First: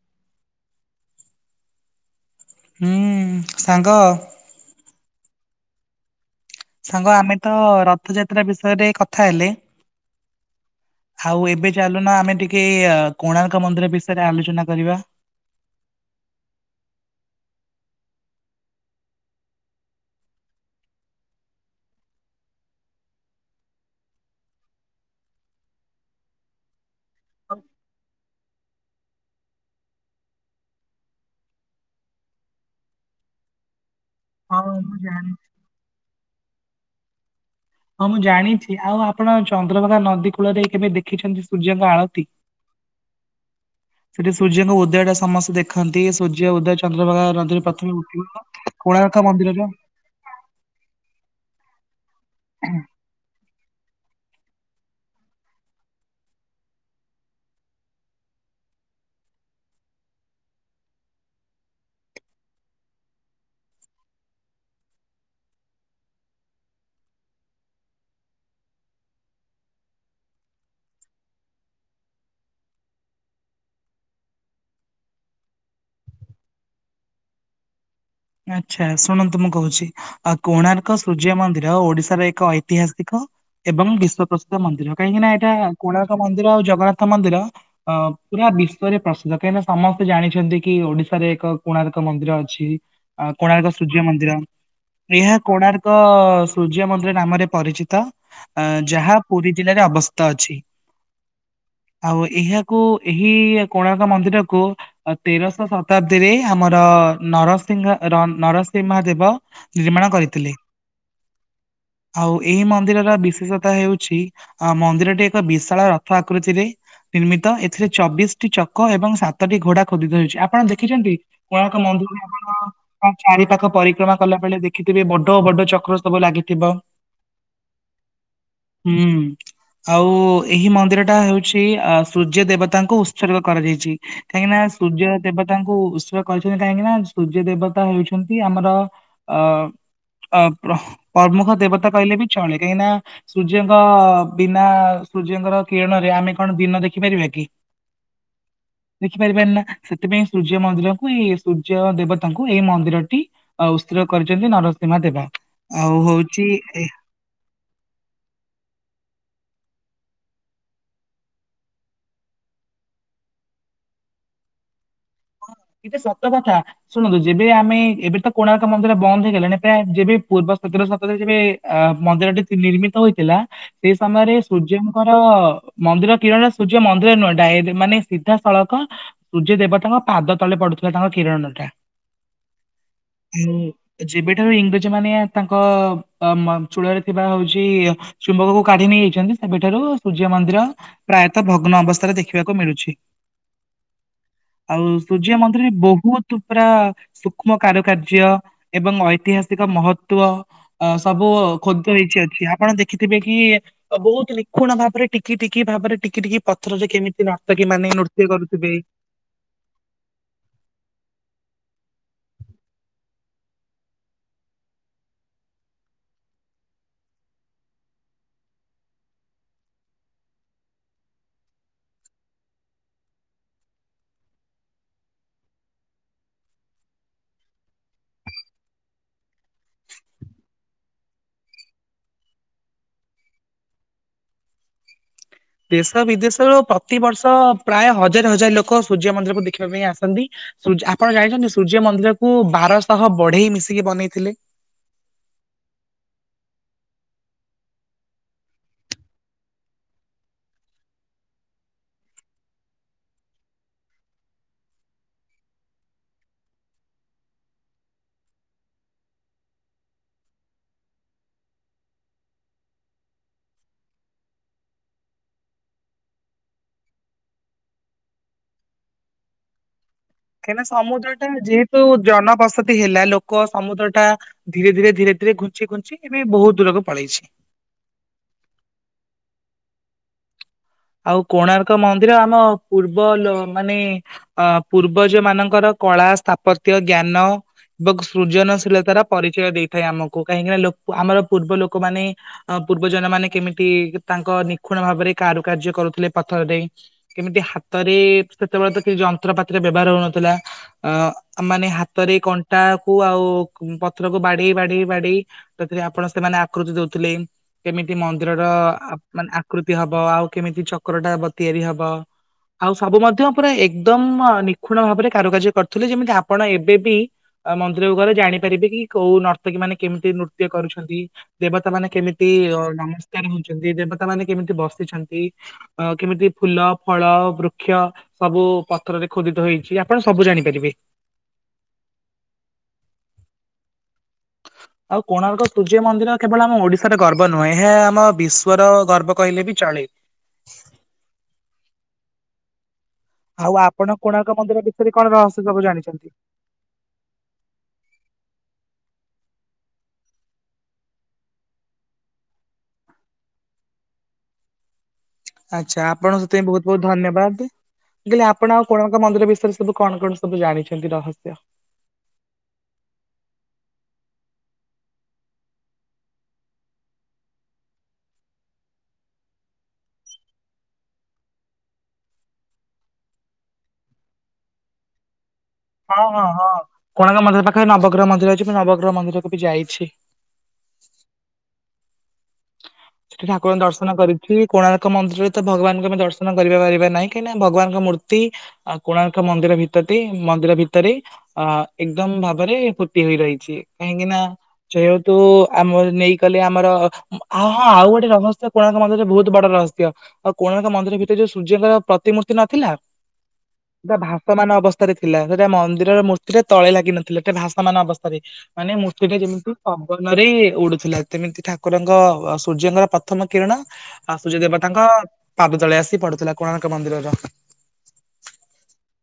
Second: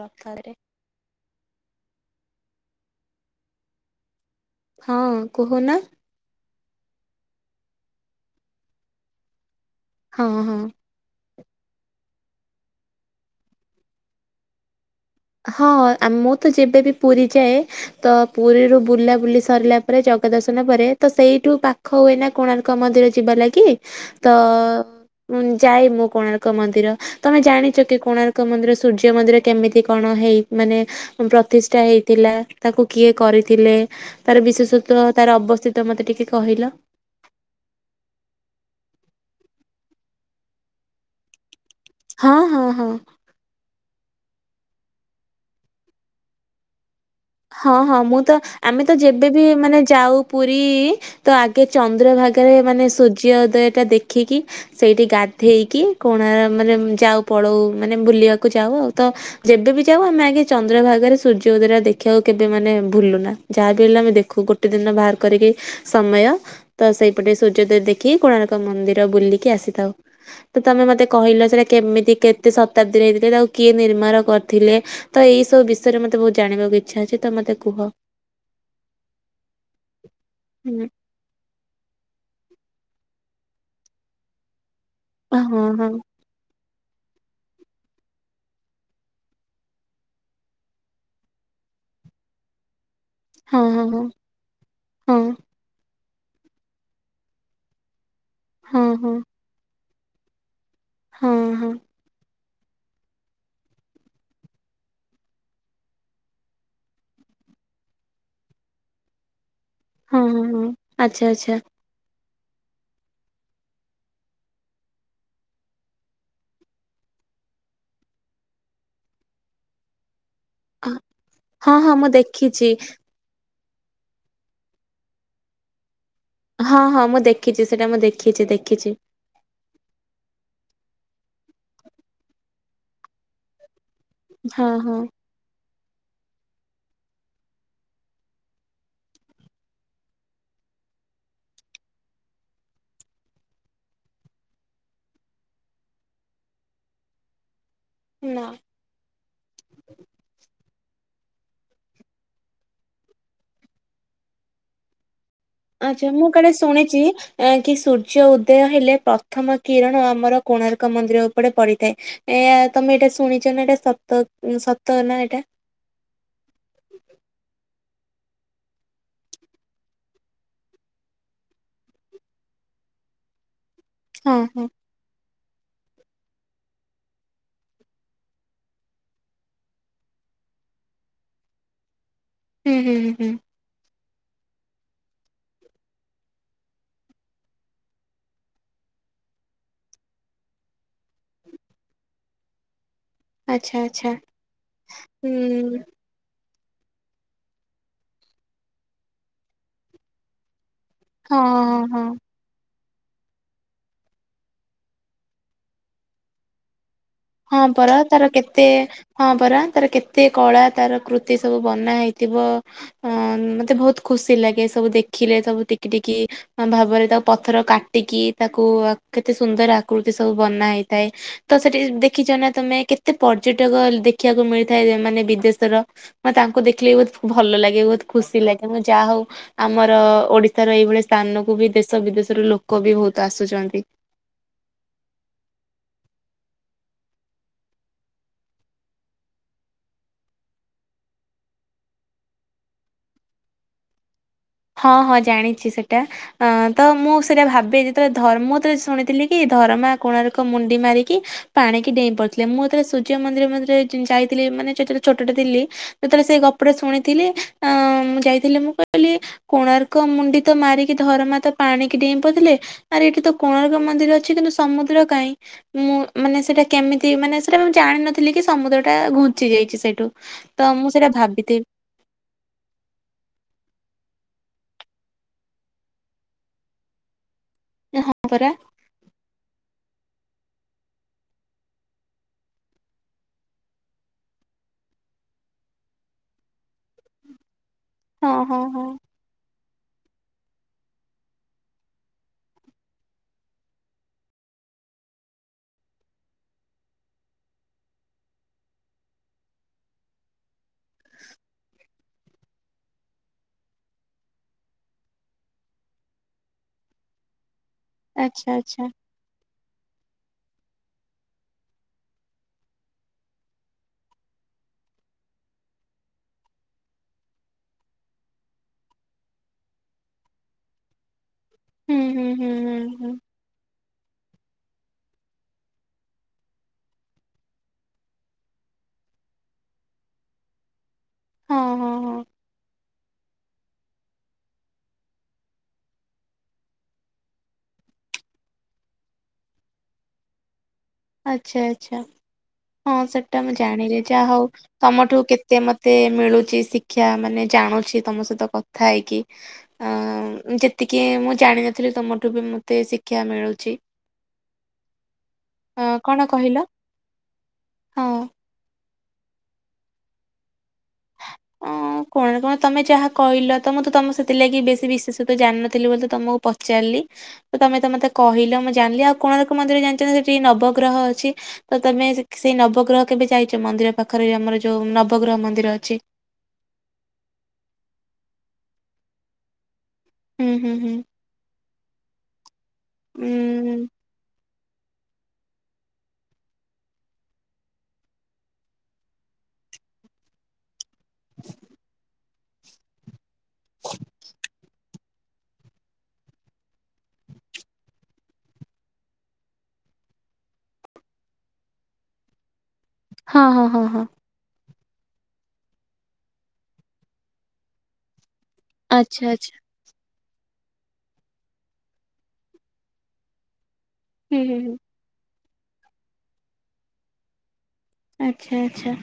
ରଥରେ। ହୁଁ ସାଙ୍ଗ। ହଁ କହୁନ। ସାଙ୍ଗ ଆମେ ତ ରଥଯାତ୍ରା ବିଷୟରେ କଥା ହେଲେ। ହଁ ହଁ। ହାଉ ଏବେ ଚାଲୁନ ଆମେ ଟିକେ ଅ କୋଣାର୍କ ମନ୍ଦିର ବିଷୟରେ ଆଲୋଚନା କରିବା। ହଁ ଆ ମୁଁ ତ ଯେବେ ବି ପୁରୀ ଯାଏ ତ ପୁରୀରୁୁ ବୁଲା ବୁଲି ସରିଲା ପରେ ଜଗା ଦର୍ଶନ ପରେ ତ ସେଇଠୁ ପା ଖୋ ଏଇନା କୋଣାର୍କ ମନ୍ଦିର ଯିବା ଲାଗି ତ ଉଁ ଯାଏ ମୁଁ କୋଣାର୍କ ମନ୍ଦିର ତମେ ଜାଣିଚ କି କୋଣାର୍କ ମନ୍ଦିର ସୂର୍ଯ୍ୟ ମନ୍ଦିର କେମିତି କଣ ହେଇ ମାନେ ପ୍ରତିଷ୍ଠା ହେଇଥିଲା ତାକୁ କିଏ କରିଥିଲେ? ତାର ହଁ ମୁଁ ବିଶେଷତ୍ଵ ଜାଣି ତାର ଅବସ୍ଥିତ ମତେ ଟିକେ କହିଲ। ହଁ ମୁଁ ଜାଣିଛି ଆଉ ଆପଣ ଚନ୍ଦ୍ରଭାଗା ନଦୀ କୂଳରେ କେବେ ଦେଖିଛନ୍ତି ସୂର୍ଯ୍ୟଙ୍କ ଆଳ ହଁ ହଁ ହଁ। ସେଠି ସୂର୍ଯ୍ୟଙ୍କ ଉଦୟ ଟା ସମସ୍ତେ ଦେଖନ୍ତି ସୂର୍ଯ୍ୟ ଉଦୟ ଚନ୍ଦ୍ରଭାଗା ନଦୀରେ ହଁ ପ୍ରଥମେ ହଁ ମୁଁ ଉଠିବ। ତ ଆମେ ତ କୋଣାର୍କ ଯେବେ ବି ମନ୍ଦିରର ମାନେ ଯାଉ ପୁରୀ ଇ ତ ଆଗେ ଚନ୍ଦ୍ର ଭାଗାରେ ମାନେ ସୂର୍ଯ୍ୟ ଉଦୟ ଟା ଦେଖିକି ସେଇଠି ଗାଧେଇକି କୋଣା ମାନେ ଯାଉ ପଳଉ ମାନେ ବୁଲିବାକୁ ଯାଉ ଆଉ ତ ଯେବେ ବି ଯାଉ ଆମେ ଆଗେ ଚନ୍ଦ୍ରଭାଗାରେ ସୂର୍ଯ୍ୟ ଉଦୟ ଟା ଦେ ଦେଖିବାକୁ କେବେ ମାନେ ଭୁଲୁନା ଯାହା ବି ହେଲେ ଆମେ ଦେଖୁ ଗୋଟେ ଦିନ ବାହାର କରିକି ସମୟ। ତ ସେଇପଟେ ସୂର୍ଯ୍ୟୋଦୟ ଦେଖିକି କୋଣାର୍କ ମନ୍ଦିର ବୁଲିକି ଆସିଥାଉ। ତ ତମେ ମତେ କହିଲ ସେଟା କେମିତି କେତେ ଶତାବ୍ଦୀରେ ହେଇଥିଲା ତାକୁ କିଏ ନିର୍ମାଣ କରିଥିଲେ? ତ ଏଇ ସବୁ ବିଷୟରେ ମତେ ବହୁତ ଜାଣିବାକୁ ଇଚ୍ଛା ଅଛି ତ ମତେ କୁହ। ଆଚ୍ଛା ଶୁଣନ୍ତୁ ମୁଁ କହୁଛି ଆଉ ହୁଁ କୋଣାର୍କ ସୂର୍ଯ୍ୟ ମନ୍ଦିର ଓଡିଶାର ଏକ ଐତିହାସିକ ଏବଂ ବିଶ୍ୱ ପ୍ରସି ମନ୍ଦିର କାହିଁକି ନା ଏଟା ହଁ ହଁ କୋଣାର୍କ ମନ୍ଦିର ଆଉ ଜଗନ୍ନାଥ ମନ୍ଦିର ଅ ପୁରା ବିଶ୍ଵରେ ପ୍ରସିଦ୍ଧ କାହିଁକି ନା ସମସ୍ତେ ଜାଣିଛନ୍ତି କି ଓଡିଶାରେ ଏକ କୋଣାର୍କ ମନ୍ଦିର ଅଛି। ଅ ହଁ କୋଣାର୍କ ସୂର୍ଯ୍ୟ ହଁ ମନ୍ଦିର, ହଁ ଏହା କୋଣାର୍ କ ସୂର୍ଯ୍ୟ ମନ୍ଦିର ନାମରେ ପରିଚିତ, ହଁ ଯାହା ହଁ ପୁରୀ ଜିଲ୍ଲାରେ ଅବସ୍ଥିତ ଅଛି। ହୁଁ ହୁଁ। ଆଉ ଏହାକୁ ଏହି କୋଣାର୍କ ମନ୍ଦିରକୁ ତେରଶ ଶତାବ୍ଦୀରେ ଆମର ନର ସିଂହ ନରସିମା ଦେବ ନିର୍ମାଣ ହଁ ହଁ କରିଥିଲେ। ହଁ ଆଚ୍ଛା ଆଚ୍ଛା ଆଉ ଏଇ ମନ୍ଦିରର ବିଶେଷତା ହେଉଛି ଆ ମନ୍ଦିରଟି ଏକ ବିଶାଳ ରଥ ଆକୃତିରେ ନିର୍ମିତ ଏଥିରେ ଚବିଶି ଟି ଚକ ଏବଂ ସାତଟି ଘୋଡା ଖୋଦିତ ହୋଇଛି। ଆପଣ ଦେଖିଛନ୍ତି କୋଣାର୍କ ମନ୍ଦିର କିଛି ହ ଚାରି ପାଖ ପରିକ୍ରମା କଲା ବେଳେ ଦେଖିଥିବେ ବଡ ବଡ ଚକ୍ର ସବୁ ଲାଗି ହଁ ହଁ ମୁଁ ଦେଖିଚି ସେଟା ମୁଁ ଦେଖିଚି ଦେଖିଚି। ହୁଁ। ଆଉ ଏହି ମନ୍ଦିର ଟା ହେଉଚି ସୂର୍ଯ୍ୟ ଦେବତାଙ୍କୁ ଉତ୍ସର୍ଗ କରାଯାଇଛି। କାହିଁକି ନା ହଁ ହଁ ସୂର୍ଯ୍ୟ ଦେବତାଙ୍କୁ ଉତ୍ସ କରିଛନ୍ତି କାହିଁକି ନା ସୂର୍ଯ୍ୟ ଦେବତା ହେଉଛନ୍ତି ଆମର ଅ ଅ ପ୍ର ପ୍ରମୁଖ ଦେବତା କହିଲେ ବି ଚଳେ କାହିଁକି ନା ସୂର୍ଯ୍ୟଙ୍କ ବିନା ସୂର୍ଯ୍ୟଙ୍କର କିରଣରେ ଆମେ କଣ ଦିନ ଦେଖି ପାରିବା କି? ନାଁ। ଦେଖିପାରିବାନି ନା ସେଥିପାଇଁ ସୂର୍ଯ୍ୟ ମନ୍ଦିରକୁ ଏଇ ସୂର୍ଯ୍ୟ ଦେବ ତାଙ୍କୁ ଏଇ ମନ୍ଦିର ଟି ଉସ୍ତିର କରିଛନ୍ତି ନରସିଂମା ଦେବା। ଆଉ ଆଚ୍ଛା ମୁଁ ହଉଛି କାଳେ ଏ ଶୁଣିଚି ଏହା କି ସୂର୍ଯ୍ୟ ଉଦୟ ହେଲେ ପ୍ରଥମ କିରଣ ଆମର କୋଣାର୍କ ମନ୍ଦିର ଉପରେ ପଡ଼ିଥାଏ। ଏଆ ତମେ ଏଇଟା ଶୁଣିଛ ନା ଏଟା ସତ ସତ ନା ଏଟା। ଏଟା ସତ କଥା। ଶୁଣନ୍ତୁ ଯେବେ ଆମେ ଏବେ ତ କୋଣାର୍କ ମନ୍ଦିର ବନ୍ଦ ହେଇଗଲାଣି ଏବେ ଯେବେ ପୂର୍ବ ସତରକ୍କ ସତରେ ଯେବେ ଅ ମନ୍ଦିର ଟି ନିର୍ମିତ ହୋଇଥିଲା ସେଇ ସମୟରେ ହଁ ହଁ। ସୂର୍ଯ୍ୟ ଆମର ମନ୍ଦିର କିରଣ ସୂର୍ଯ୍ୟ ମନ୍ଦିର ନୁହଁ ଡ଼ାଇ ମାନେ ସିଧାସଳକ। ସୂର୍ଯ୍ୟ ଦେବତାଙ୍କ ପାଦ ତଳେ ପଡ଼ୁଥିଲା ତାଙ୍କ କିରଣ ଟା। ହୁଁ, ହୁଁ, ହୁଁ। ଯେବେଠାରୁ ଇଂରେଜ ମାନେ ତାଙ୍କ ଚୂଳରେ ଥିବା ହଉଚି ଚୁମ୍ବକକୁ କାଢ଼ି ନେଇଯାଇଛନ୍ତି ସେବେଠାରୁ ସୂର୍ଯ୍ୟ ମନ୍ଦିର ପ୍ରାୟତଃ ଭଗ୍ନ ଅବସ୍ଥାରେ ଦେଖିବାକୁ ମିଳୁଛି। ଆଚ୍ଛା, ଆଚ୍ଛା। ଆଉ ହୁଁ ସୂର୍ଯ୍ୟ ମନ୍ଦିରରେ ବ ବହୁତ ପୁରା ସୂକ୍ଷ୍ମ କାରୁକାର୍ଯ୍ୟ ଏବଂ ଐତିହାସିକ ମହତ୍ଵ ଅ ସବୁ ହଁ ହଁ ଖୋଦିତ ହଁ। ହେଇଛି ଅଛି ଆପଣ ଦେଖ ଦେଖିଥିବେ କି ବହୁତ ନିଖୁଣ ଭାବରେ ଟିକି ଟିକି ଭାବରେ ଟିକି ଟିକି ପତ ପଥର ରେ କେମିତି ହଁ ନାର୍ତ୍ତକୀ ମାନେ ପରା ତାର ନୃତ୍ୟ କେତେ କରୁଥିବେ। ହଁ ପରା ତାର କେତେ କଳା ତାର କୃତି ସବୁ ବନା ହେଇଥିବ। ହଁ ମତେ ବହୁତ ଖୁସି ଲାଗେ ସବୁ ଦେଖିଲେ ସବୁ ଟିକି ଟିକି ଭାବରେ ତାକୁ ପଥର କାଟିକି ତାକୁ କେତେ ସୁନ୍ଦର ଆକୃତି ସବୁ ବନା ହେଇଥାଏ। ତ ସେଠି ଦେଖିଛ ନା ତମେ କେତେ ପର୍ଯ୍ୟଟକ ଦେଖିବାକୁ ମିଳିଥାଏ ମାନେ ବିଦେଶର ହଁ ତାଙ୍କୁ ଦେଖିଲେ ବି ବହୁତ ଭଲ ଲାଗେ ବହୁତ ଖୁସି ଲାଗେ ମ୍ ଯାହା ହଉ ଆମର ଓଡ଼ିଶାର ଏଇଭଳିଆ ସ୍ଥାନକୁ ବି ଦେଶ ବିଦେଶରୁ ଲୋକ ବି ବହୁତ ଆସୁଛନ୍ତି। ଦେଶ ବିଦେଶରୁ ପ୍ରତିବର୍ଷ ପ୍ରାୟ ହଜାର ହଜାର ଲୋକ ସୂର୍ଯ୍ୟ ମନ୍ଦିରକୁ ଦେଖିବା ପାଇଁ ଆସନ୍ତି। ସୂର୍ଯ୍ୟ ଆପଣ ଜାଣିଛନ୍ତି ସୂର୍ଯ୍ୟ ମନ୍ଦିରକୁ ବାରଶହ ବଢ଼େଇ ମିଶିକି ବନେଇଥିଲେ? ହଁ ହଁ ଜାଣିଛି ସେଟା। ହଁ, ତ ମୁଁ ସେଇଟା ଭାବେ ଯେତେବେଳେ ଧର୍ମ ମୁଁ ଶୁଣିଥିଲି କି ଧରମା କୋଣାର୍କ ମୁଣ୍ଡି ମାରିକି ପାଣିିକି ଡେଇଁ ପଡ଼ିଥିଲେ ମୁଁ ଯେତେବେଳେ ସୂର୍ଯ୍ୟ ମନ୍ଦିର ମଝିରେ ଯାଇଥିଲି ମାନେ ଯେତେବେଳେ ଛୋଟ ଟେ ଥିଲି ଯେତେବେଳେ ସେ ଗପଟା ଶୁଣିଥିଲି ଅଁ ମୁଁ ଯାଇଥିଲି ମୁଁ କହିଲି କୋଣାର୍କ ମୁଣ୍ଡିତ ମାରିକି ଧରମା ତ ପାଣିିକି ଡ଼େଇଁ ପଡ଼ିଥିଲେ ଆରେ ଏଇଠି ତ କୋଣାର୍କ ମନ୍ଦିର ଅଛି କିନ୍ତୁ ସମୁଦ୍ର କାଇଁ। ମୁଁ ମାନେ ସେଇଟା କେମିତି ମାନେ ସେଟା ମୁଁ ଜାଣିିନଥିଲି କି ସମୁଦ୍ରଟା ଘୁଞ୍ଚି ଯାଇଛି ସେଇଠୁ। ତ ମୁଁ ସେଇଟା ଭାବିଥିବି ତୁ ଜନବସତି ହେଲା ଲୋକ ସମୁଦ୍ର ଟା ଧୀରେ ଧୀରେ ଧୀରେ ଧୀରେ ଘୁଞ୍ଚି ଘୁଞ୍ଚି ଏବେ ବହୁତ ଦୂରକୁ ପଳେଇଛି। ଆରେ ହଁ ପରା। ଆଉ କୋଣାର୍କ ମନ୍ଦିର ଆମ ପୂର୍ବ ଲୋ ମାନେ ଅ ପୂର୍ବଜ ମାନଙ୍କର କଳା, ସ୍ଥାପତ୍ୟ, ଜ୍ଞାନ ଏବଂ ହଁ ହଁ ହଁ ସୃଜନଶୀଳତାର ପରିଚୟ ଦେଇଥାଏ ଆମକୁ କାହିଁକିନା ଆମର ପୂର୍ବ ଲୋକମାନେ ହଁ ପୂର୍ବଜନ ମାନେ କେମିତି ତାଙ୍କ ନିଖୁଣ ଭାବରେ କାରୁକାର୍ଯ୍ୟ କରୁଥିଲେ ପଥରଦେଇ କେମିତି ହାତରେ ସେତେବେଳେ ତ କିଛି ଯନ୍ତ୍ରପାତିର ବ୍ୟବହାର ହଉନଥିଲା ଅ ମାନେ ହାତରେ କଣ୍ଟାକୁ ଆଉ ପଥରକୁ ବାଡ଼େଇ ବାଡ଼େଇ ବାଡ଼େଇ ସେଥିରେ ଆପଣ ସେମାନେ ଆକୃତି ଦଉଥିଲେ କେମିତି ମନ୍ଦିରର ଆଚ୍ଛା ଆଚ୍ଛା। ମାନେ ଆକୃତି ହବ ଆଉ କେମିତି ଚକ୍ରଟା ବ ତିଆରି ହବ। ଆଉ ସବୁ ମଧ୍ୟ ପୁରା ଏକଦମ୍ ନିଖୁଣ ଭାବରେ କାରୁକାର୍ଯ୍ୟ କରୁଥିଲେ ଯେମିତି ଆପଣ ଏବେ ବି ମନ୍ଦିରକୁ ଗଲେ ଜାଣିପାରିବେ କି କୋଉ ନର୍ତ୍ତକୀ ମାନେ କେମିତି ନୃତ୍ୟ କରୁଛନ୍ତି। ଦେବତା ମାନେ ହୁଁ ହୁଁ କେମିତି ହୁଁ ହୁଁ ହୁଁ ନମସ୍କାର ହଉଛନ୍ତି ଦେବତା ମାନେ କେମିତି ବସିଛନ୍ତି। କେମିତି ଫୁଲ, ଫଳ, ବୃକ୍ଷ ସବୁ ପଥରରେ ଖୋଦିତ ହେଇଛି ଆପଣ ସବୁ ଜାଣିପାରିବେ। ହଁ ହଁ ହଁ। ଆଉ କୋଣାର୍କ ସୂର୍ଯ୍ୟ ମନ୍ଦିର କେବଳ ଆମ ଓଡିଶାର ଗର୍ବ ନୁହେଁ, ଏହା ଆମ ବିଶ୍ୱର ଗର୍ବ କହିଲେ ବି ଚଳେ। ଆଛା, ଆଛା ହଁ ସେ ସେଟା ଆଉ ମୁଁ ଆପଣ ଜାଣିଲି ଯାହା କୋଣାର୍କ ହଉ, ମନ୍ଦିର ବିଷୟରେ କଣ ତମଠୁ ରହସ୍ୟ କେତେ ସବୁ ମତେ ଜାଣିଛନ୍ତି? ମିଳୁଛି ଶି କ୍ଷା ମାନେ ଜାଣୁଛି ତମ ସହିତ କଥା ହେଇକି। ଅ ଯେତିକି ମୁଁ ଜାଣିନଥିଲି, ତମଠୁ ବି ମତେ ଶିକ୍ଷା ମିଳୁଛି। ଆଛା ଅ ଆପଣଙ୍କୁ କଣ ସେଥିପାଇଁ ବହୁତ କହିଲ ବହୁତ ଧନ୍ୟବାଦ, ମୁଁ ହଁ। କହିଲି ଆପ ପଣ ଆଉ କୋଣାର୍କ ମନ୍ଦିର ବିଷୟରେ ସବୁ କଣ କଣ ସବୁ ଜାଣିଛନ୍ତି ରହସ୍ୟ? ଅଁ କଣ କଣ ତମେ ଯାହା କହିଲ ତ ମୁଁ ତ ତମ ସେଥିଲାଗି ବେଶୀ ବିଶେଷ ତ ଜାଣିନଥିଲି ବୋଲି ତମକୁ ପଚାରିଲି। ତମେ ତ ମତେ କହିଲ ମୁଁ ଜାଣିଲି ଆଉ କୋଣାର୍କ ମନ୍ଦିର ଜାଣିଛ ନା ସେଠି ନବଗ୍ରହ ଅଛି। ତ ତମେ ସେ ସେଇ ନବଗ୍ରହ କେବେ ଯାଇଛ? ମନ୍ଦିର ପାଖରେ ଏଇ ଆମର ଯୋଉ ନବଗ୍ରହ ମନ୍ଦିର ଅଛି। ହଁ ହଁ ହଁ କୋଣାର୍କ ମନ୍ଦିର ପାଖରେ ନବଗ୍ରହ ମନ୍ଦିର ଅଛି ମୁଁ ନବଗ୍ରହ ମନ୍ଦିରକୁ ବି ଯାଇଛି। ହୁଁ ହୁଁ ହୁଁ ସେଠି ଉଁ ଠାକୁରଙ୍କ ଦର୍ଶନ କରିଛି। କୋଣାର୍କ ମନ୍ଦିରରେ ତ ଭଗବାନଙ୍କୁ ଆମେ ଦର୍ଶନ କରିବା ପାରିବା ନାହିଁ, କାହିଁକିନା ଭଗବାନଙ୍କ ମୂର୍ତ୍ତି ଆଉ କୋଣାର୍କ ମନ୍ଦିର ଭିତର ଦେଇ, ମନ୍ଦିର ଭିତ ରେ ଅ ଏକଦମ ଭାବରେ ପୋତି ହୋଇ ରହିଛି କାହିଁକି ନା ଜୟ ତୁ ଆମର ନେଇ ଗଲେ ଆମର ହଁ ହଁ ଆଉ ଗୋଟେ ରହସ୍ୟ କୋଣାର୍କ ମନ୍ଦିର ରେ ବହୁତ ବଡ ରହସ୍ୟ ଆଉ କୋଣାର୍କ ମନ୍ଦିର ଭିତରେ ଯୋଉ ସୂର୍ଯ୍ୟଙ୍କର ପ୍ରତିମୂର୍ତ୍ତି ନଥିଲା? ହଁ ହଁ ହଁ ପୁରା ହଁ ଭାସ୍ ସମାନ ଅବସ୍ଥାରେ ଥିଲା ସେଟା ମନ୍ଦିରର ମୂର୍ତ୍ତି ଟା ତଳେ ଲାଗିିନଥିଲା ସେଟେ ଭାସମାନ ଅବସ୍ଥାରେ ମାନେ ମୂର୍ତ୍ତିଟା ଆଚ୍ଛା ଯେମିତି ଆଚ୍ଛା ପବନରେ ଉଡୁଥିଲା ସେମିତି ଠାକୁରଙ୍କ ସୂର୍ଯ୍ୟଙ୍କର ପ୍ରଥମ କିରଣ ଆଉ ହୁଁ ସୂର୍ଯ୍ୟ ହୁଁ ହୁଁ। ଦେବତାଙ୍କ ପାଦ ତଳେ ଆସି ପଡୁଥିଲା କୋଣାର୍କ ମନ୍ଦିରର। ଆଛା ଆଛା।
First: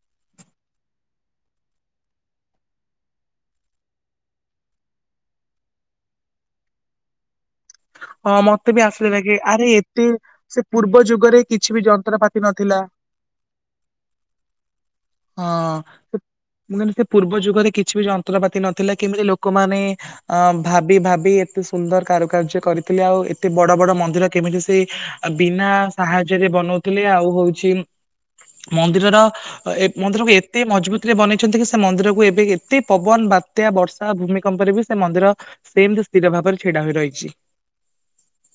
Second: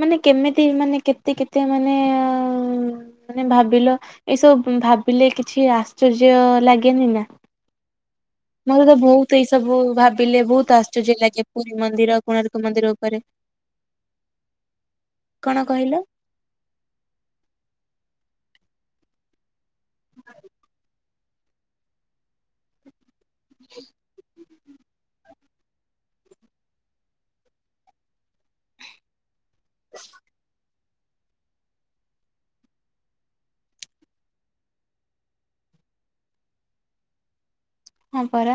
ମାନେ କେମିତି ମାନେ କେତେ କେତେ ମାନେ ମାନେ ଭାବିଲ ଏସବୁ ଭାବିଲେ କିଛି ଆଶ୍ଚର୍ଯ୍ୟ ଲାଗେନି ନା? [unintelligible] ହଁ ମତେ ବି ତ ଆଶ୍ଚର୍ଯ୍ୟ ବହୁତ ଲାଗେ, ଏଇ ଆରେ ସବୁ ଏତେ ଭାବିଲେ ସେ ବହୁତ ପୂର୍ବ ଆଶ୍ଚର୍ଯ୍ୟ ଲାଗେ ଯୁଗରେ ପୁରୀ କିଛି ବି ମନ୍ଦିର ଯନ୍ତ୍ରପାତି କୋଣାର୍କ ନଥିଲା। ମନ୍ଦିର ଉପରେ। କଣ ହଁ କହିଲ ସେ ମୁଁ କହିଲି, ସେ ପୂର୍ବ ଯୁଗରେ କିଛି ବି ଯନ୍ତ୍ରପାତି ନଥିଲା କେମିତି ଲୋକମାନେ ଅ ଭାବି ଭାବି ଏତେ ସୁନ୍ଦର କାରୁକାର୍ଯ୍ୟ କରିଥିଲେ ଆଉ ଏତେ ବଡ ବଡ ମନ୍ଦିର କେମିତି ସେ ବିନା ସାହାଯ୍ୟରେ ବନଉଥିଲେ ଆଉ ହଉଛି ମନ୍ଦିରର ଏ ମନ୍ଦିରକୁ ଏତେ ମଜବୁତରେ ବନେଇଛନ୍ତି କି ସେ ମନ୍ଦିରକୁ ଏବେ ଏତେ ପବନ ବାତ୍ ପ୍ରତି ବର୍ଷା ଭୂମିକମ୍ପରେ ବି ସେ ମନ୍ଦିର ସେମତି ସ୍ଥିର ଭାବରେ ଛିଡା ହୋଇ ରହିଛି। ହଁ ପରା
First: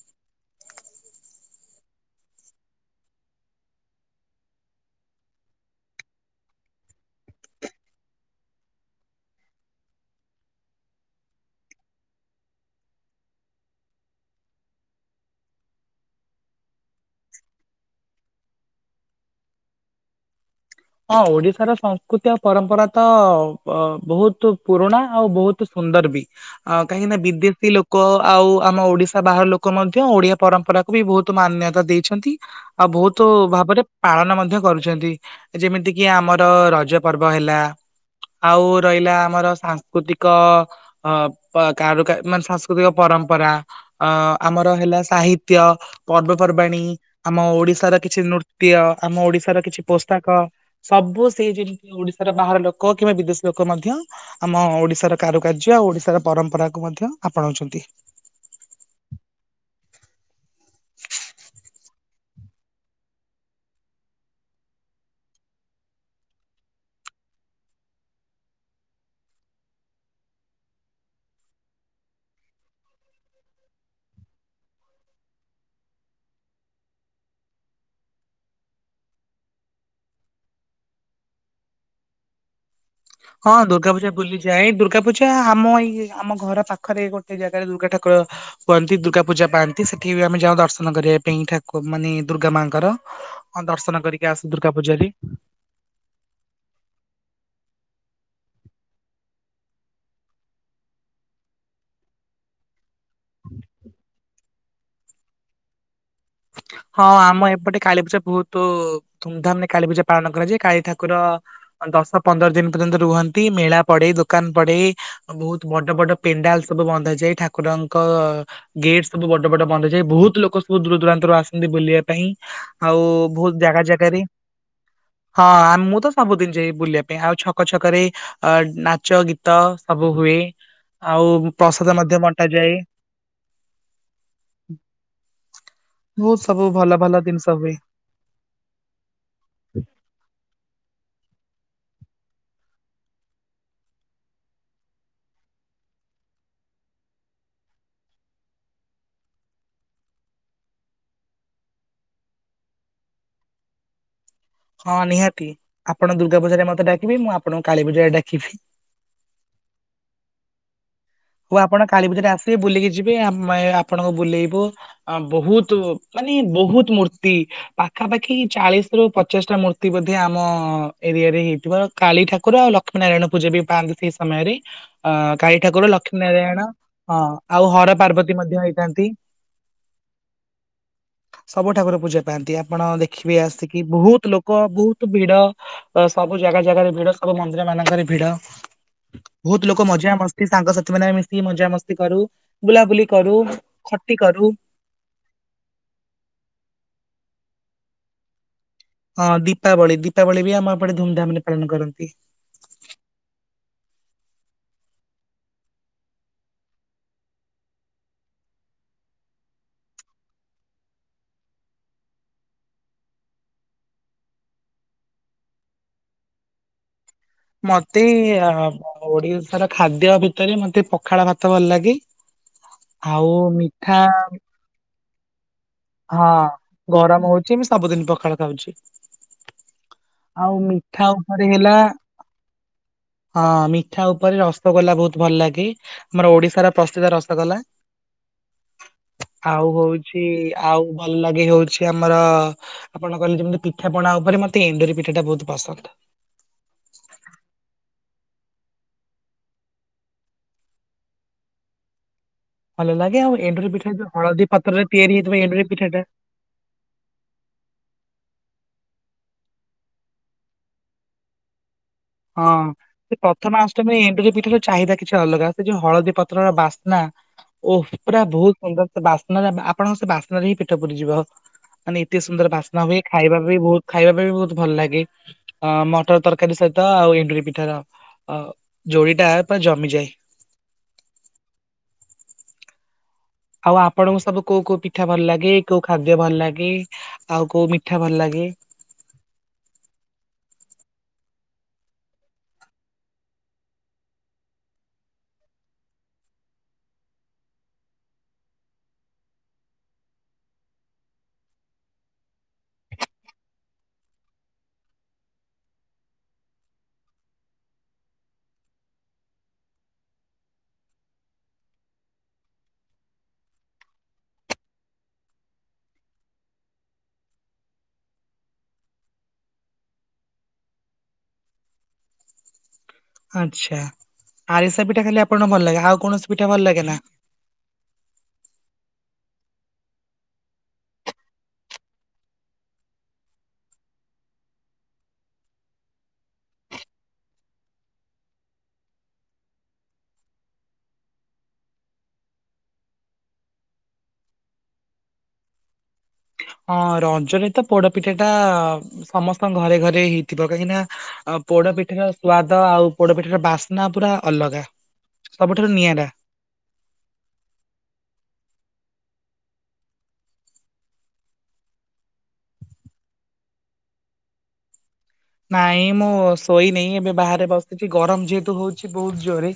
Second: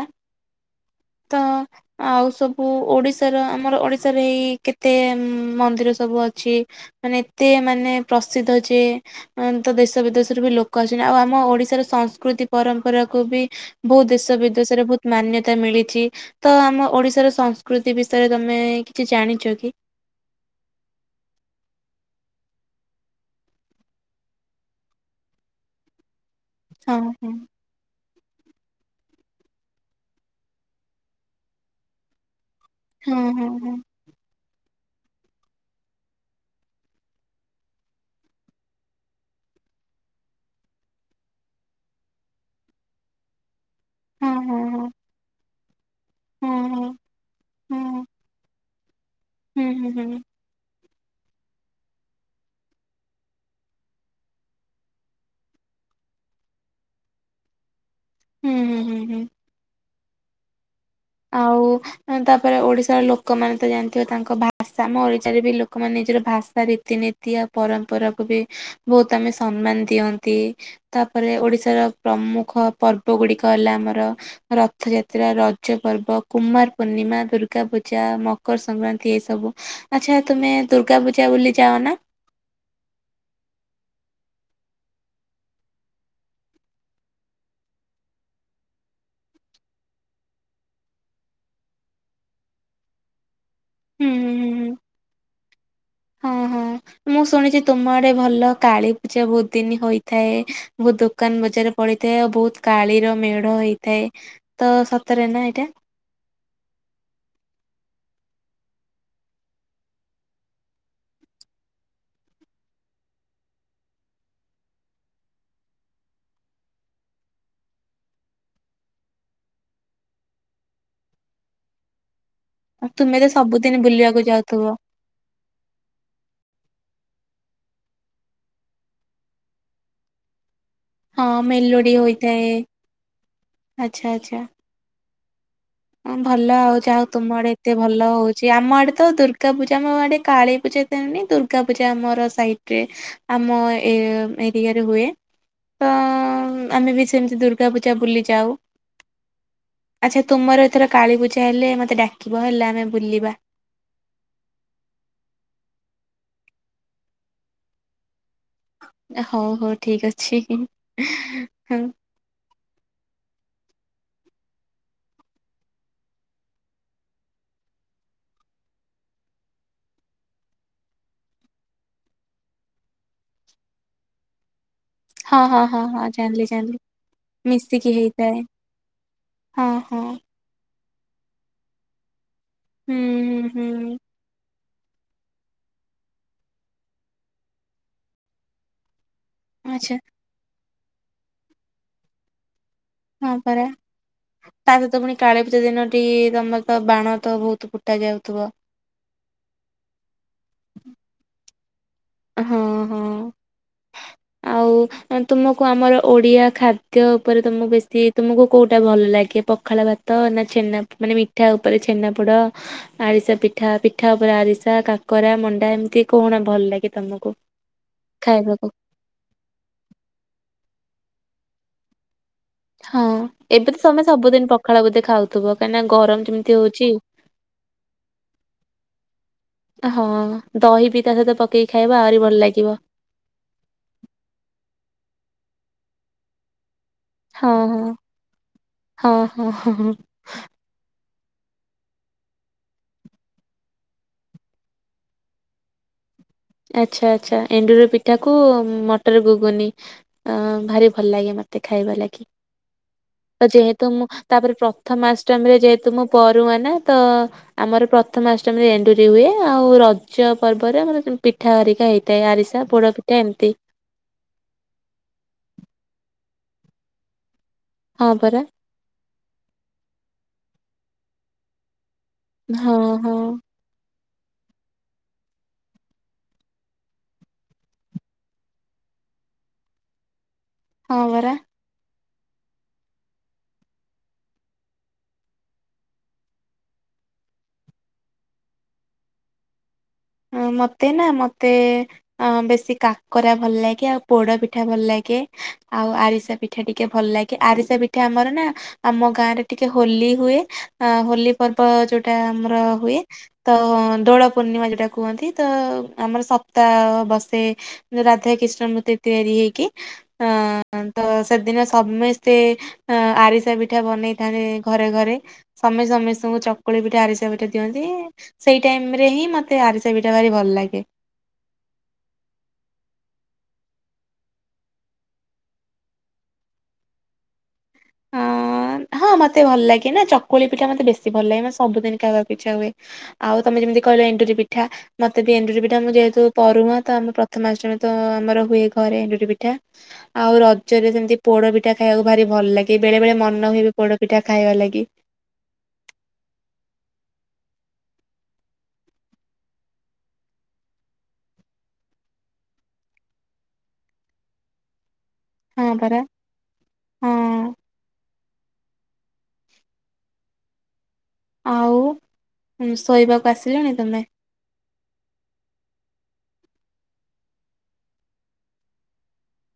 ତ ଆଉ ସବୁ ଓଡିଶାର, ଆମର ଓଡିଶାରେ ଏଇ କେତେ ଉଁ ମନ୍ଦିର ସବୁ ଅଛି। ମାନେ ଏତେ ମାନେ ପ୍ରସିଦ୍ଧ ଯେ ମାନେ ତ ଦେଶ ବିଦେଶରୁ ବି ଲୋକ ଆସୁଛନ୍ତି ଆଉ ଆମ ଓଡିଶାର ସଂସ୍କୃତି ପରମ୍ପରା କୁ ବି ବହୁ ଦେଶ ବିଦେଶରେ ବହୁତ ମାନ୍ୟତା ମିଳିଛି ତ ଆମ ଓଡିଶାର ସଂସ୍କୃତି ବିଷୟରେ ତମେ କିଛି ଜାଣିଛ କି? ହଁ ଓଡିଶାର ସଂସ୍କୃତି ଆଉ ପରମ୍ପରା ତ ଅ ବହୁତ ପୁରୁଣା ଆଉ ବହୁତ ତ ସୁନ୍ଦର ବି ଆ ହଁ କାହିଁକି ନା ହଁ ବିଦେଶୀ ଲୋ କ ଆଉ ଆମ ଓଡିଶା ବାହାର ଲୋକ ମଧ୍ୟ ଓଡିଆ ପରମ୍ପରାକୁୁ ବି ବହୁତ ମାନ୍ୟତା ଦେଇଛନ୍ତି। ଆଉ ବହୁତ ହଁ ହଁ ଭାବରେ ପାଳନ ମଧ୍ୟ କରୁଛନ୍ତି। ଯେମିତିକି ଆମର ରଜ ପର୍ବ ହେଲା ଆଉ ରହିଲା ଆମର ସାଂସ୍କୃତିକ ଅ ପା କାରୁ ମାନେ ସାଂସ୍କୃତିକ ପରମ୍ପରା ଅ ହଁ ହଁ ଆମର ହେଲା ସାହିତ୍ୟ ହଁ ହଁ ହଁ ହଁ ପର୍ବପର୍ବାଣି ଆମ ଓଡିଶାର ହଁ କିଛି ନୃତ୍ୟ ଆମ ଓଡିଶାର ହୁଁ କିଛି ହୁଁ ପ ହୁଁ ହଁ ସବୁ ସେଇ ଯେତି ଓଡିଶାର ବାହାର ଲୋକ କିମ୍ବା ବିଦେଶୀ ଲୋକ ମଧ୍ୟ ଆମ ଓଡିଶାର କାରୁକାର୍ଯ୍ୟ ଆଉ ଓଡିଶାର ପରମ୍ପରା କୁ ମଧ୍ୟ ଆପଣଉଛନ୍ତି। ହୁଁ ହୁଁ ହୁଁ ହୁଁ। ଆଉ ଆଉ ତାପରେ ଓଡିଶାର ଲୋକମାନେ ତ ଜାଣିଥିବେ ତାଙ୍କ ଭା ଭାଷା ଆମ ଓଡିଶାରେ ବି ଲୋକମାନେ ନିଜର ଭାଷା ତିନୀତିଆ ପରମ୍ପରାକୁ ବି ବହୁତ ଆମେ ସମ୍ମାନ ଦିଅନ୍ତି। ତାପରେ ଓଡିଶାର ପ୍ରମୁଖ ପର୍ବ ଗୁଡିକ ହେଲା ଆମର ରଥଯାତ୍ରା ର ଜ ପର୍ବ, କୁମାର ପୂର୍ଣ୍ଣିମା, ଦୁର୍ଗା ପୂଜା, ମକର ସଂକ୍ରାନ୍ତି ଏସବୁ। ଆଚ୍ଛା ତୁମେ ଦୁର୍ଗା ପୂଜା ବୁଲି ଯାଅ ନା? ହଁ ଦୁର୍ଗା ପୂଜା ବୁଲିଯାଏ ଦୁର୍ଗା ପୂଜା ଆମ ଏଇ ଆମ ଘର ପାଖରେ ଗୋଟେ ଜାଗାରେ ଦୁର୍ଗା ଠାକୁର ହୁଅନ୍ତି ଦୂର୍ଗା ପୂଜା ପାଆନ୍ତି ସେଠିକି ଆମେ ଯାଉ ଦର୍ଶନ କରିବା ପାଇଁ ଠାକୁ ମାନେ ଦୂର୍ଗା ମାଙ୍କର। ହଁ ଦର୍ଶନ ହୁଁ ହୁଁ କରିକି ଆସୁ ହୁଁ ହୁଁ। ଦୁର୍ଗା ପୂଜାରି। ହଁ ହଁ ମୁଁ ଶୁଣିଛି ତୁମ ଆଡେ ଭଲ କାଳୀ ପୂଜା ବହୁତ ଦିନି ହୋଇଥାଏ। ବହୁତ ଦୋକାନ ବଜାର ପଡିଥାଏ ଆଉ ବହୁତ କାଳିର ମେଢ ହୋଇଥାଏ ତ ସତେରେ ନା ଏଇଟା? ହଁ ଆମ ଏପଟେ କାଳୀ ପୂଜା ବହୁତ ଧୁମଧାମରେେ କାଳୀ ପୂଜା ପାଳନ କରାଯାଏ କାଳୀ ଠାକୁର ଦଶ ପନ୍ଦର ଦିନ ପର୍ଯ୍ୟନ୍ତ ରୁହନ୍ତି ମେଳା ପଡେ ଦୋକାନ ପଡେ ବହୁତ ବଡ ବଡ ପେଣ୍ଡାଲ ସବୁ ବନ୍ଧା ଯାଇ ଠାକୁରଙ୍କଅ ଗେଟ୍ ସବୁ ବଡ ବଡ ବନ୍ଧା ଯାଏ ବହୁତ ଲୋକ ସବୁ ଦୂର ଦୂରାନ୍ତରୁ ଆସନ୍ତି ବୁଲିବା ପାଇଁ ଆଉ ତୁମେ ତ ବହୁତ ସବୁଦିନ ଜାଗା ବୁଲିବାକୁ ଜାଗାରେ ଯାଉଥିବ। ହଁ ଆ ମୁଁ ତ ସବୁ ଦିନ ଯାଏ ବୁଲିଆ ପାଇଁ ଆଉ ଛକ ଛକରେ ଅ ନାଚ ଗୀତ ସବୁ ହୁଏ ହଁ ଆଉ ମେଲୋଡି ପ୍ରସାଦ ମଧ୍ୟ ହୋଇଥାଏ ବଣ୍ଟାଯାଏ। ଆଚ୍ଛା ଆଚ୍ଛା। ହଁ ବହୁତ ଭଲ ସବୁ ଆଉ ଯାହା ହଉ ଆଉ ଭଲ ତୁମ ଜିନିଷ ଆଡେ ହୁଏ ଏତେ ଭଲ ହଉ ଆମ ଆଡେ ତ ଦୁର୍ଗା ପୂଜା ଆମ ଆଡେ କାଳୀ ପୂଜା ହୁଏନି ଦୁର୍ଗା ପୂଜା ଆମର ସାଇଟ୍ ରେ ଆମ ଏ ଏରିଆରେ ହୁଏ। ତଅ ଆମେ ବି ସେମିତି ଦୁର୍ଗା ପୂଜା ବୁଲି ଯାଉ। ଆଚ୍ଛା ତୁମର ଏଥର କାଳୀପୂଜା ହେଲେ ମତେ ଡାକିବ ହେଲା ଆମେ ବୁଲିବା। ହଁ ନିହାତି ଆପଣ ଦୁର୍ଗା ପୂଜାରେ ମତେ ଡାକିବେ ମୁଁ ଆପଣଙ୍କୁ କାଳୀ ପୂଜାରେ ଡାକିବି। ଏ ହଉ ହଉ ଠିକ ଅଛି ହିଁ ହିଁ। ହଉ ଆପଣ କାଳୀ ପୂଜାରେ ଆସି ବୁଲିକି ଯିବେ ଆମେ ଆପଣଙ୍କୁ ବୁଲେଇବୁ ଆ ବହୁତ ମାନେ ବହୁତ ମୂର୍ତ୍ତି ପାଖାପାଖି ଚାଳିଶ ରୁ ପଚାଶ ଟା ମୂର୍ତ୍ତି ବୋଧେ ଆମ ଏରିଆରେ ହେଇଥିବ। କାଳୀ ଠାକୁର ଆଉ ଲକ୍ଷ୍ମୀ ନାରାୟଣ ପୂଜା ବି ପାଆନ୍ତି ସେଇ ସମୟରେ ଅ ହଁ କାଳୀ ହଁ ଠାକୁର ହଁ ହଁ ଲକ୍ଷ୍ମୀ ଜାଣିଲି ନାରାୟଣ ଜାଣିଲି ହଁ ଆଉ ମିଶିକି ହର ପାର୍ବତୀ ହେଇଥାଏ ମଧ୍ୟ ହେଇଥାନ୍ତି। ହଁ ହଁ। ସବୁଠାକୁର ପୂଜା ପାଆନ୍ତି ଆପଣ ହୁଁ ଦେଖିବେ ହୁଁ ଆସିକି ହୁଁ ବହୁତ ଲୋ କ ବହୁତ ଭିଡ ସବୁ ଜାଗା ଜାଗାରେ ଭିଡ ସବୁ ମନ୍ଦିର ମାନଙ୍କରେ ଭିଡ ବହୁତ ଲୋକ ଆଚ୍ଛା ମଜାମସ୍ତି ସାଙ୍ଗସାଥି ମାନେ ମିଶି ମଜାମସ୍ତି କରୁ ବୁଲାବୁଲି କରୁ ହଁ ପରା। ଖଟି କରୁ। ତା ସହିତ ପୁଣି କାଳୀପୂଜା ଦିନଟି ତମର ତ ବାଣ ତ ବହୁତ ଫୁଟା ଯାଉଥିବ। ହଁ ଦୀପାବଳି ଦୀପାବଳି ବି ଆମ ଏପଟେ ଧୁମଧାମ ରେ ପାଳନ କରନ୍ତି। ହଁ ହଁ। ଉ ତୁମକୁ ଆମର ଓଡିଆ ଖାଦ୍ୟ ଉପରେ ତମକୁ ବେଶି ତୁମକୁ କୋଉଟା ଭଲ ଲାଗେ? ପଖାଳ ଭା ତ ନା ଛେନା ମାନେ ମିଠା ଉପରେ ଛେନା ପୋଡ ଆରିଶା ପିଠା ପିଠା ଉପରେ ଆରିଶା କାକରା ମଣ୍ଡା ଏମିତି କଣ ଭଲ ଲାଗେ ତମକୁ। ମତେ ଆ ଖାଇବାକୁ ଓଡିଶାର ଖାଦ୍ୟ ଭିତରେ ମତେ ପଖାଳ ଭାତ ଭଲ ଲାଗେ। ହଁ ଆଉ ଏବେ ତ ମିଠା ତମେ ସବୁଦିନ ପଖାଳ ବୋଧେ ଖାଉଥିବ କାହିଁନା ଗ ହଁ ଗରମ ହଉଛି ମୁଁ ସବୁଦିନ ପଖାଳ ଖାଉଛି। ହଁ ଆଉ ଦହି ବି ମିଠା ତା ସହିତ ଉପରେ ପକେଇକି ହେଲା ଖାଇବ ଆହୁରି ଭଲ ଲାଗିବ। ହଁ ମିଠା ଉପରେ ରସଗୋଲା ବହୁତ ଭଲ ଲାଗେ। ଆମର ଓଡିଶାର ପ୍ରସିଦ୍ଧ ରସ ହଁ ହଁ ହଁ ହଁ ଆଉ ହଁ ହ ହଉଛି ଆଉ ଭଲ ଲାଗେ ହଉଛି ଆମର ଆପଣ କହିଲେ ଯେମିତି ପିଠା ପଣା ଉପରେ ମତେ ଏଣ୍ଡୁରି ପିଠା ଟା ବହୁତ ପସନ୍ଦ। ଆଚ୍ଛା ଆଚ୍ଛା ଏଣ୍ଡୁରି ପିଠାକୁ ମଟର ଗୁଗୁନି। ଅ ଭାରି ଭଲ ଲାଗେ ମତେ ଖାଇବା ଲାଗି। ଭଲ ଲାଗେ ଆଉ ତ ଏଣ୍ଡୁରି ଯେହେତୁ ପିଠା ମୁଁ ଯୋଉ ହଳଦୀ ତାପରେ ପତ୍ରରେ ତିଆରି ହେଇଥିବା ପ୍ରଥମଷ୍ଟମୀରେ ଏଣ୍ଡୁରି ପିଠା ଯେହେତୁ ଟା ମୁଁ ପ [unintelligible] ତ ଆମର ପ୍ରଥମଷ୍ଟମୀରେ ଏଣ୍ଡୁରି ହୁଏ ଆଉ ରଜ ପର୍ବରେ ଆମର ପିଠା ହରିକା ହେଇଥାଏ ଆରିସା, ପୋଡ ପିଠା ଏମିତି। ତମେ ଏଣ୍ଡୁରି ପିଠା ର ଚାହିଦା କିଛି ଅଲଗା ସେ ଯୋଉ ହଳଦୀ ପତ୍ରର ବାସ୍ନା ଓ ହଁ ପୁରା ପରା ବହୁତ ସେ ବାସ୍ନାରେ ଆପଣଙ୍କ ସେ ବାସ୍ନାରେ ହିଁ ପେଟ ପୁରିଯିବ। ମାନେ ଏତେ ସୁନ୍ଦର ହଁ ବାସ୍ନା ହୁଏ ହଁ। ଖାଇବା ବି ବହୁତ ଖାଇବା ପାଇଁ ବି ବହୁତ ଭଲ ଲାଗେ। ଅ ମଟର ତରକାରୀ ସହିତ ତ ଆଉ ଏଣ୍ଡୁରି ପିଠା ର ଅ ଯୋଡି ଟା ପୁରା ଜମିଯାଏ। ହଁ ପରା ଆଉ ଆପଣଙ୍କୁ ସବୁ କୋଉ କୋଉ ପିଠା ଭଲ ଲାଗେ, କୋଉ ଖାଦ୍ୟ ଭଲ ଲାଗେ? ଆଉ କୋଉ ମିଠା ଭଲ ଲାଗେ? ହ ମତେ ନା ମତେ ଅ ବେଶୀ କାକରା ଭଲ ଲାଗେ ଆଉ ପୋଡ ପିଠା ଭଲ ଲାଗେ ଆଉ ଆରିସା ପି ପିଠା ଟିକେ ଭଲ ଲାଗେ। ଆରିସା ପିଠା ଆମର ନା ଆମ ଗାଁ ରେ ଟିକେ ହୋଲି ହୁଏ। ଆ ହୋଲି ପର୍ବ ଯୋଉଟା ଆମର ହୁଏ ତ ଦୋଳ ପୂର୍ଣ୍ଣିମା ଯୋଉଟା କୁହନ୍ତି ତ ଆମର ସପ୍ତାହ ବସେ ରାଧା କୃଷ୍ଣ ମୂର୍ତ୍ତି ତିଆରି ହେଇକି ଅ ତ ସେଦିନ ସମସ୍ତେ ଅ ଆରିସା ପିଠା ବନେଇଥାନ୍ତି ଘରେ ଘରେ। ସମସ୍ତେ ସମସ୍ତଙ୍କୁ ଚକୁଳି ପିଠା, ଆରିସା ପିଠା ଦିଅନ୍ତି। ସେଇ ଟାଇମ ରେ ହିଁ ମତେ ମତେ ଆରିସା ପିଠା ଭାରି ଭଲ ଲାଗେ। ଆଚ୍ଛା ଆରିସା ପିଠା ଖାଲି ଆପଣଙ୍କୁ ଭଲ ଲାଗେ ଆଉ କୌଣସି ପିଠା ଭଲ ଲାଗେ ନା? ଅ ହଁ ମତେ ଭଲ ଲାଗେ ନା ଚକୁଳି ପିଠା ମତେ ବେଶୀ ଭଲ ଲାଗେ ମାନେ ସବୁିଦିନ ଖଇବାକୁ ଇଚ୍ଛା ହୁଏ। ଆଉ ତମେ ଯେମିତି କହିଲ ଏଣ୍ଡୁରି ପିଠା। ମତେ ବି ଏଣ୍ଡୁରି ପିଠା ମୁଁ ଯେହେତୁ ପରୁହାଁ ତ ଆମ ପ୍ରଥମାଷ୍ଟମୀ ତ ଆମର ହୁଏ ଘରେ ଏଣ୍ଡୁରି ପିଠା। ଆଉ ରଜରେ ସେମିତି ପୋଡ ପିଠା ଖାଇବାକୁ ଭାରି ଭଲ ଲାଗେ ବେଳେ ବଳେ ମନ ପୋଡପିଠା ଖାଇବା ଲାଗି। ହଁ ରଜ ରେ ତ ପୋଡପିଠା ଟା ସମସ୍ତଙ୍କ ଘରେ ଘରେ ହେଇଥିବ କାହିଁକି ନା ଆ ପୋଡ ପିଠାର ସ୍ଵାଦ ଆଉ ପୋଡ ପିଠାର ବାସ୍ନା ପୁରା ଅଲଗା। ହଁ ସବୁଠାରୁ ପରା ନିଆରା। ହଁ। ଆଉ ଶୋଇବାକୁ ଆସିଲଣି ତମେ? ନାଇଁ ମୁଁ ଶୋଇନି ଏବେ ବାହାରେ ବସିଛି ଗରମ ଯେହେତୁ ହଉଛି ବହୁତ ଜୋରରେ।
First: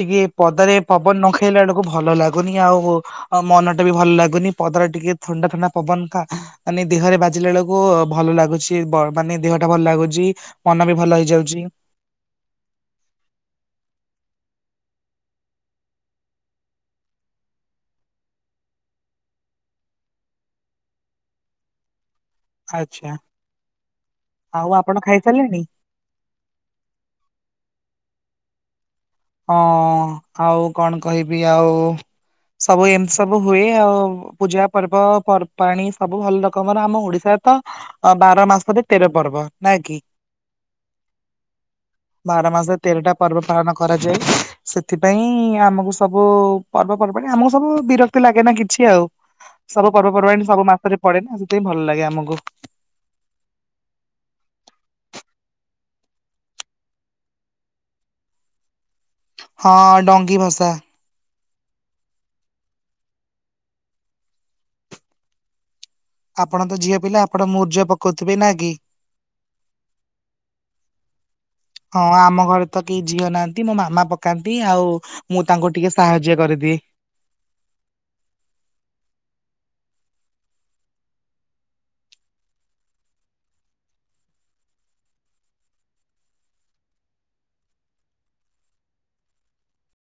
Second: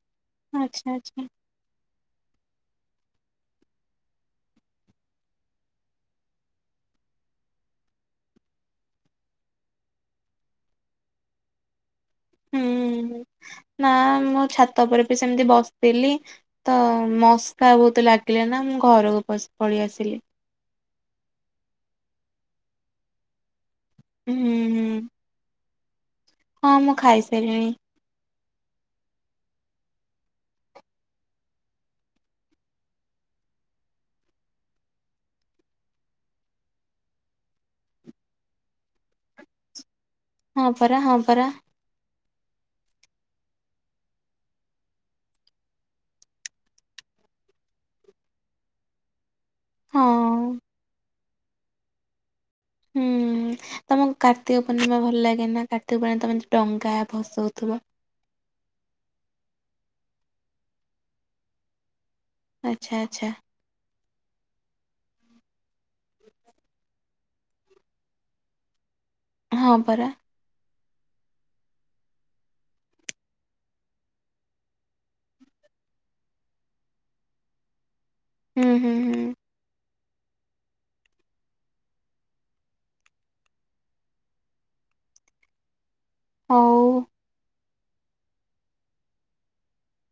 ଟିକେ ପଦାରେ ଆଚ୍ଛା ପବନ ଆଚ୍ଛା ନ ଖାଇଲା ବେଳକୁ ଭଲ ଲାଗୁନି ଆଉ। ଆଉ ମନ ଟା ବି ଭଲ ଲାଗୁନି, ପଦାର ଟିକେ ଥଣ୍ଡା ଥଣ୍ଡା ପବନ ଖା ମାନେ ଦେହରେ ବାଜିଲା ବେଳକୁ ଭଲ ଲାଗୁଛି, ମାନେ ଦେହଟା ଭଲ ଲାଗୁ ଚି, ମନ ବି ଭଲ ହେଇଯାଉଚି। ହୁଁ, ନା ମୁଁ ଛାତ ଉପରେ ପି ସେମିତି ବସିଥିଲି। ତ, ମଶକା ବହୁତ ଲାଗିଲେ ନା, ମୁଁ ଘରକୁ ପସ ପଳେଇ ଆସିଲି। ଆଛା। ହୁଁ। ଆଉ ଆପଣ ଖାଇସାରିଲେଣି? ହଁ, ମୁଁ ଖାଇସାଇଲିଣି। ହଁ, ଆଉ କଣ କହିବି? ଆଉ ସବୁ ଏମିତି ସବୁ ହୁଏ ଆଉ, ପୂଜା ପର୍ବ ପର୍ବାଣୀ ସବୁ ଭଲ ରକମର ଆମ ଓଡିଶା [unintelligible] ବାର ମାସରେ ତେର ପର୍ବ ନାକି? ହଁ ପରା, ହଁ ପରା। ବାର ମାସରେ ତେରଟା ପର୍ବ ପାଳନ କରାଯାଏ, ସେଥିପାଇଁ ଆମକୁ ସବୁ ପର୍ବପର୍ବାଣି ଆମକୁ ସବୁ ବିରକ୍ତି ଲାଗେ ନା କିଛି ଆଉ। ସବୁ ହଁ ପର୍ବପର୍ବାଣି ସବୁ ମାସରେ ପଡେ ନା, ସେଥିପାଇଁ ଭଲ ଲାଗେ ଆମକୁ। ହୁଁ। ତମକୁ କାର୍ତ୍ତିକ ପୂର୍ଣ୍ଣିମା ଭଲ ଲାଗେ ନା, କାର୍ତ୍ତିକ ପୂର୍ଣିମା ତମେ ଯ ଡଙ୍ଗା ଭସଉଥୁବ। ହଁ, ଡଙ୍ଗି ଭସା। ଆଛା ଆଛା। ଆପଣ ତ ଝିଅ ପିଲା, ଆପଣ ମୁରୁଜ ପକଉଥିବେ, ନା କି? ହଁ ପରା। ହଁ, ଆମ ଘରେ ତ କେହି ଝିଅ ନାହାନ୍ତି, ମୋ ମାମା ପକାନ୍ତି, ଆଉ ମୁଁ ତାଙ୍କୁ ଟିକେ ସାହାଯ୍ୟ କରିଦିଏ। ହୁଁ ହୁଁ ହୁଁ। ହଉ।